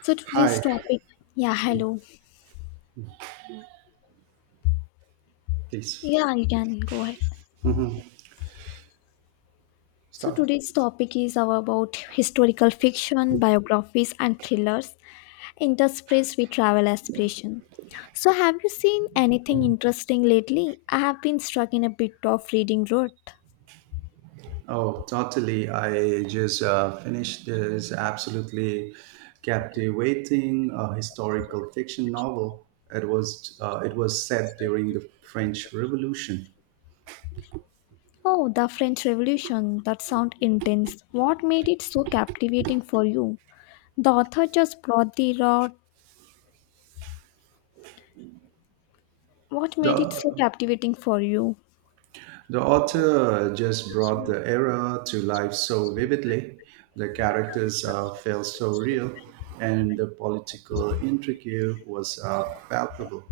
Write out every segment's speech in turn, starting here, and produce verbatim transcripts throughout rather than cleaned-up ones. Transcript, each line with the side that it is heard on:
left: So today's
right: Hi,
left: topic, yeah, hello.
right: please
left: Yeah, you can go ahead. So
right: stop.
left: today's topic is our about historical fiction, biographies, and thrillers interspersed with travel aspiration. So have you seen anything interesting lately? I have been stuck in a bit of reading rut.
right: Oh, totally. I just uh, finished this absolutely captivating uh, historical fiction novel. It was uh, it was set during the French Revolution.
left: Oh, the French Revolution. That sounds intense. What made it so captivating for you? The author just brought the raw. What made it
right: The
left: so captivating for you?
right: the author just brought the era to life so vividly. The characters uh, felt so real, and the political intrigue was uh, palpable.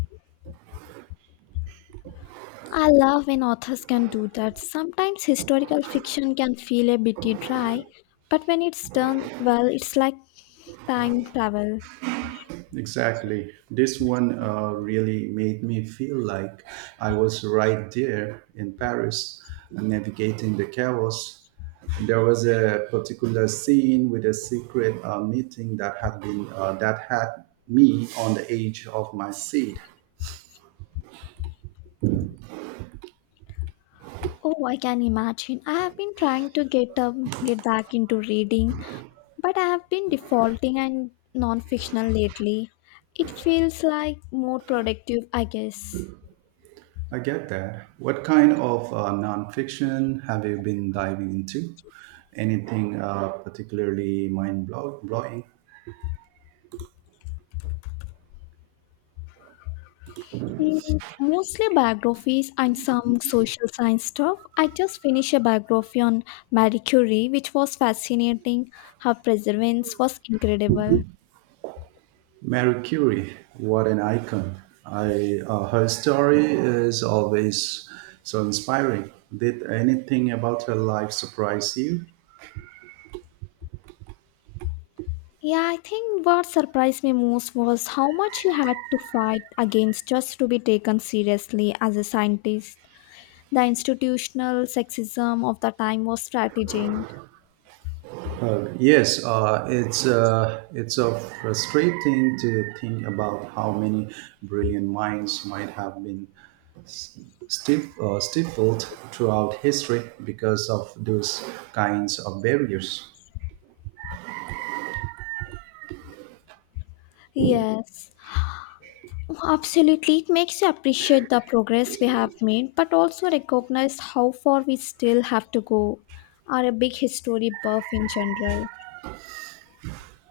left: I love when authors can do that. Sometimes historical fiction can feel a bit dry, but when it's done well, it's like time travel.
right: Exactly. This one uh, really made me feel like I was right there in Paris, uh, navigating the chaos. There was a particular scene with a secret uh, meeting that had been uh, that had me on the edge of my seat.
left: Oh, I can imagine. I have been trying to get um, get back into reading, but I have been defaulting and non-fictional lately. It feels like more productive, I guess.
right: I get that. What kind of uh, nonfiction have you been diving into? Anything uh, particularly mind blowing?
left: Mm, mostly biographies and some social science stuff. I just finished a biography on Marie Curie, which was fascinating. Her perseverance was incredible.
right: Marie Curie, what an icon. I, uh, her story is always so inspiring. Did anything about her life surprise you?
left: Yeah, I think what surprised me most was how much she had to fight against just to be taken seriously as a scientist. The institutional sexism of the time was strategizing.
right: Yes, uh, it's uh, it's a frustrating to think about how many brilliant minds might have been stif- uh, stifled throughout history because of those kinds of barriers.
left: Yes. Well, absolutely, it makes you appreciate the progress we have made, but also recognize how far we still have to go. Are a big history buff in general.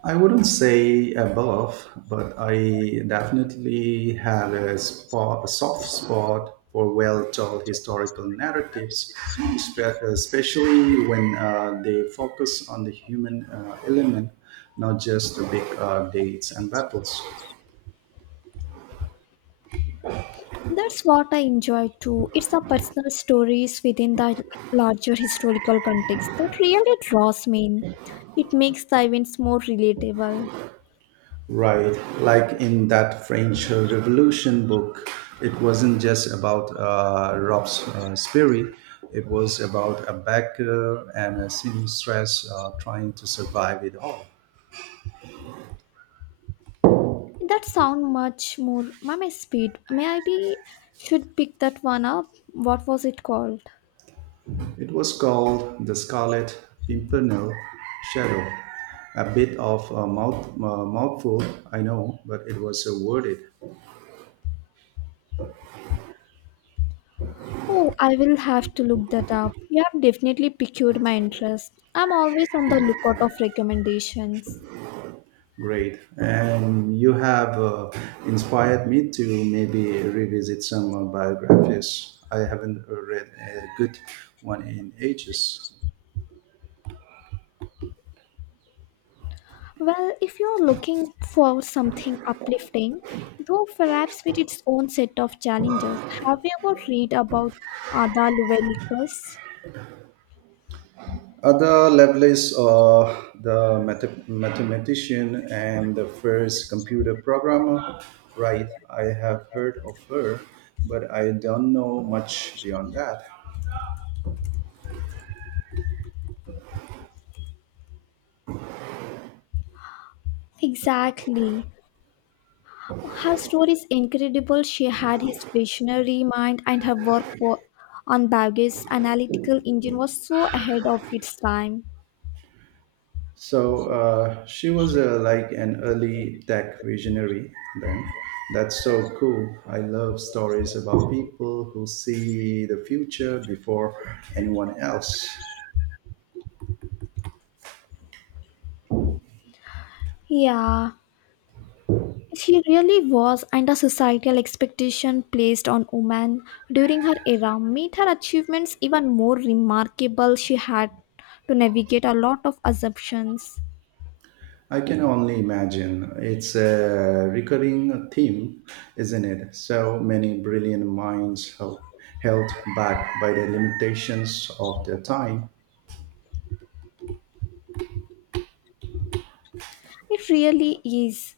right: I wouldn't say above, but I definitely have a, spot, a soft spot for well-told historical narratives, espe- especially when uh, they focus on the human uh, element, not just the big uh, dates and battles.
left: That's what I enjoy too. It's the personal stories within the larger historical context that really draws me in. It makes the events more relatable.
right: Right. Like in that French Revolution book, it wasn't just about uh, Rob's uh, it was about a baker and a seamstress uh, trying to survive it all.
left: That sound much more my my speed. Maybe should pick that one up. What was it called?
right: It was called The Scarlet Pimpernel Shadow. A bit of a mouth, uh, mouthful, I know, but it was uh, worth it.
left: Oh, I will have to look that up. You have definitely piqued my interest. I'm always on the lookout of recommendations.
right: Great. And you have uh, inspired me to maybe revisit some uh, biographies. I haven't uh, read a good one in ages.
left: Well, if you're looking for something uplifting, though perhaps with its own set of challenges, have you ever read about Ada Lovelace?
right: Other Lovelace, uh, the math- mathematician and the first computer programmer, right? I have heard of her, but I don't know much beyond that.
left: Exactly. Her story is incredible. She had his visionary mind, and her work for, on Bague's analytical engine was so ahead of its time.
right: So uh, she was uh, like an early tech visionary then. That's so cool. I love stories about people who see the future before anyone else.
left: Yeah, she really was, and the societal expectation placed on women during her era made her achievements even more remarkable. She had to navigate a lot of assumptions.
right: I can only imagine. It's a recurring theme, isn't it? So many brilliant minds held held back by the limitations of their time.
left: It really is.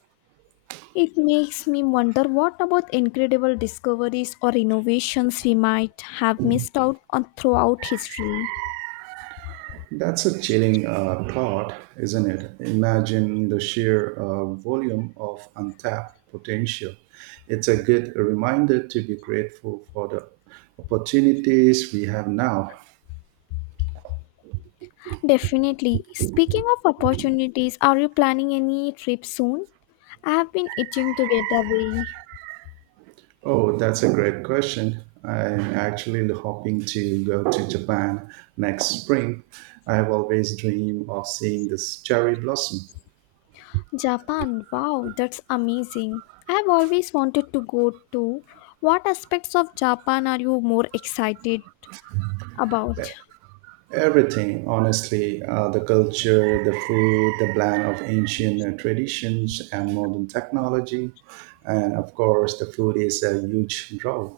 left: It makes me wonder what about incredible discoveries or innovations we might have missed out on throughout history.
right: That's a chilling uh, thought, isn't it? Imagine the sheer uh, volume of untapped potential. It's a good reminder to be grateful for the opportunities we have now.
left: Definitely. Speaking of opportunities, are you planning any trip soon? I have been itching to get away.
right: Oh, that's a great question. I'm actually hoping to go to Japan next spring. I have always dreamed of seeing this cherry blossom.
left: Japan, wow, that's amazing. I've always wanted to go to. What aspects of Japan are you more excited about?
right: Everything, honestly, uh, the culture, the food, the blend of ancient uh, traditions and modern technology, and of course, the food is a huge draw.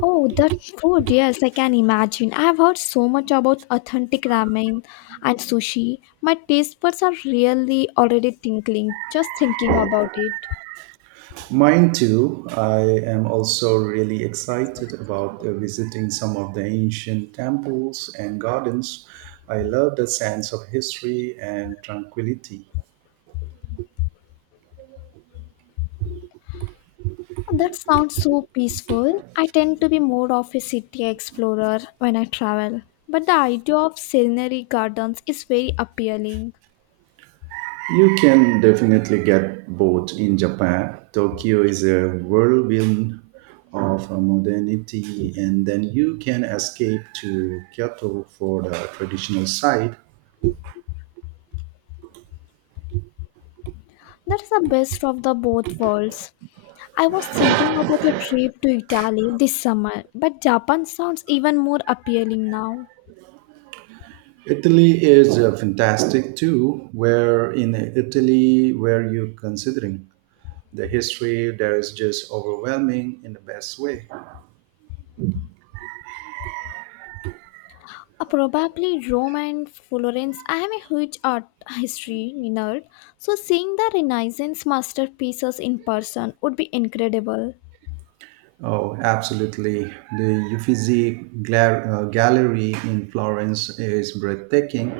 left: Oh, that food, yes, I can imagine. I've heard so much about authentic ramen and sushi. My taste buds are really already tinkling just thinking about it.
right: Mine too. I am also really excited about uh, visiting some of the ancient temples and gardens. I love the sense of history and tranquility.
left: That sounds so peaceful. I tend to be more of a city explorer when I travel, but the idea of scenery gardens is very appealing.
right: You can definitely get both in Japan. Tokyo is a whirlwind of modernity, and then you can escape to Kyoto for the traditional side.
left: That's the best of the both worlds. I was thinking about a trip to Italy this summer, but Japan sounds even more appealing now.
right: Italy is uh, fantastic too. Where in Italy were you considering? The history there is just overwhelming in the best way.
left: Uh, probably Rome and Florence. I am a huge art history nerd, so seeing the Renaissance masterpieces in person would be incredible.
right: Oh, absolutely. The Uffizi Gla- uh, Gallery in Florence is breathtaking.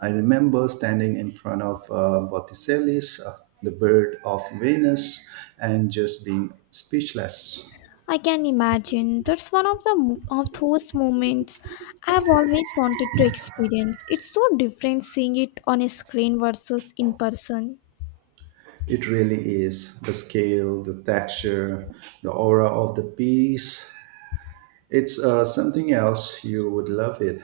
right: I remember standing in front of uh, Botticelli's uh, The Bird of Venus and just being speechless.
left: I can imagine. That's one of the mo- of those moments I've always wanted to experience. It's so different seeing it on a screen versus in person.
right: It really is. The scale, the texture, the aura of the piece. It's uh, something else. You would love it.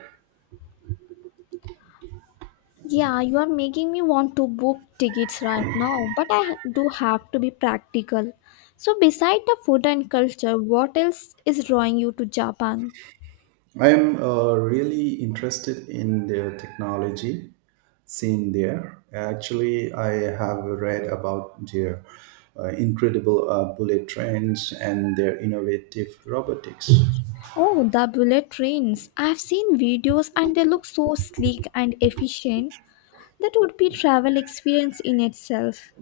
left: Yeah, you are making me want to book tickets right now, but I ha- do have to be practical. So, beside the food and culture, what else is drawing you to Japan?
right: I am uh, really interested in the technology seen there. Actually, I have read about their uh, incredible uh, bullet trains and their innovative robotics.
left: Oh, the bullet trains. I've seen videos and they look so sleek and efficient. That would be travel experience in itself.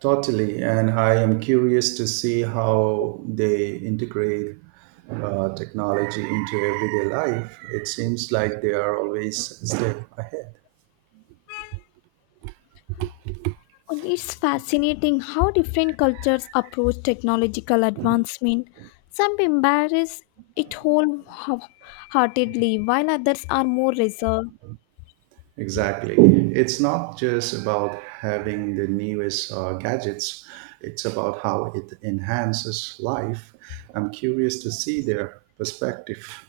right: Totally, and I am curious to see how they integrate uh, technology into everyday life. It seems like they are always a step ahead.
left: And it's fascinating how different cultures approach technological advancement. Some embrace it wholeheartedly, while others are more reserved.
right: Exactly. It's not just about having the newest uh, gadgets, it's about how it enhances life. I'm curious to see their perspective.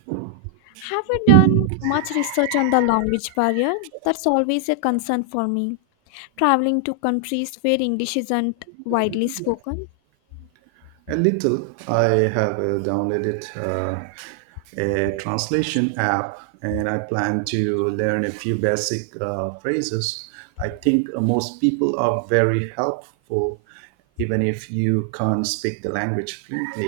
left: Have you done much research on the language barrier? That's always a concern for me. Traveling to countries where English isn't widely spoken.
right: A little, I have uh, downloaded uh, a translation app and I plan to learn a few basic uh, phrases. I think uh, most people are very helpful, even if you can't speak the language fluently.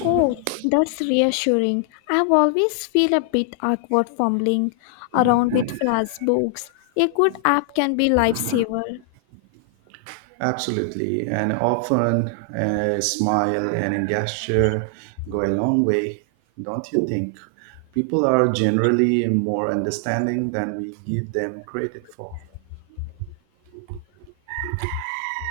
left: Oh, that's reassuring. I've always feel a bit awkward fumbling around with phrase books. A good app can be lifesaver.
right: Absolutely. And often a smile and a gesture go a long way, don't you think? People are generally more understanding than we give them credit for.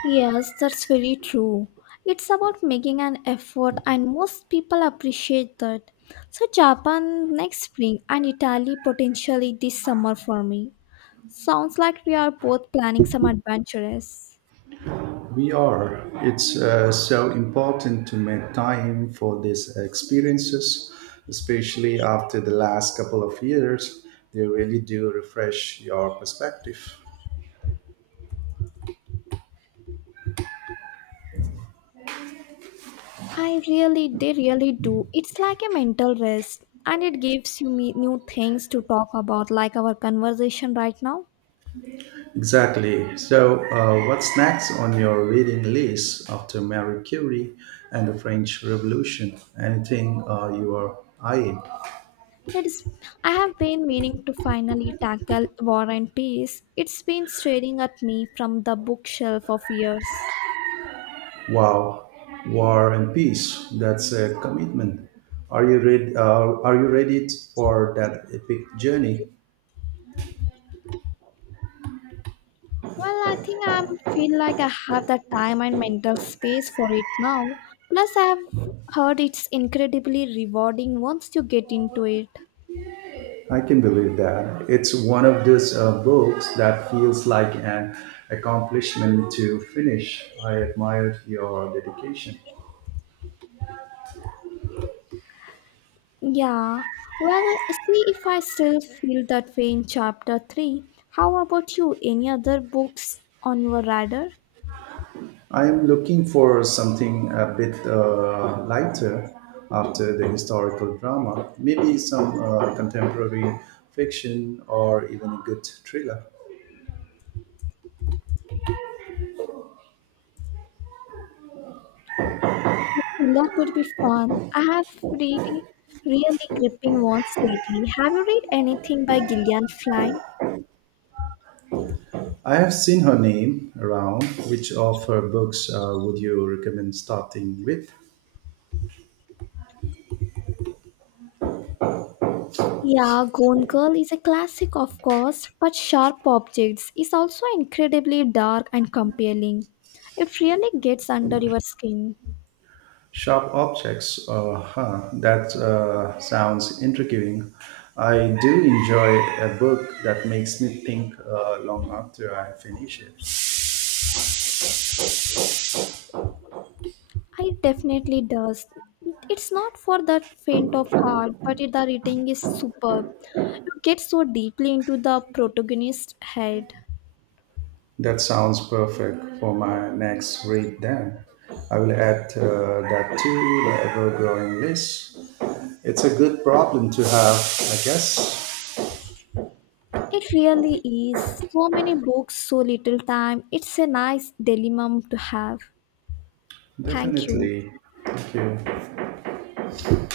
left: Yes, that's very true. It's about making an effort, and most people appreciate that. So, Japan next spring and Italy potentially this summer for me. Sounds like we are both planning some adventures.
right: We are. It's uh, so important to make time for these experiences, especially after the last couple of years. They really do refresh your perspective.
left: I really, they really do. It's like a mental rest and it gives you me new things to talk about, like our conversation right now.
right: Exactly. So, uh, what's next on your reading list after Marie Curie and the French Revolution? Anything uh, you are eyeing?
left: It's, I have been meaning to finally tackle War and Peace. It's been staring at me from the bookshelf of years.
right: Wow, War and Peace. That's a commitment. Are you read? Uh, are you ready for that epic journey?
left: Well, I think I feel like I have the time and mental space for it now. Plus, I've heard it's incredibly rewarding once you get into it.
right: I can believe that. It's one of those uh, books that feels like an accomplishment to finish. I admire your dedication.
left: Yeah, well, see if I still feel that way in chapter three. How about you? Any other books on your radar?
right: I'm looking for something a bit uh, lighter after the historical drama, maybe some uh, contemporary fiction or even a good thriller.
left: Thriller would be fun. I have really, really gripping ones lately. Have you read anything by Gillian Flynn?
right: I have seen her name around. Which of her books uh, would you recommend starting with?
left: Yeah, Gone Girl is a classic, of course, but Sharp Objects is also incredibly dark and compelling. It really gets under your skin.
right: Sharp Objects, uh, huh, that uh, sounds intriguing. I do enjoy a book that makes me think uh, long after I finish it.
left: I definitely does. It's not for the faint of heart, but it, the writing is superb. You get so deeply into the protagonist's head.
right: That sounds perfect for my next read then. I will add uh, that to the ever growing list. It's a good problem to have, I guess.
left: It really is. So many books, so little time. It's a nice dilemma to have. Thank you.
right: Definitely. Thank you.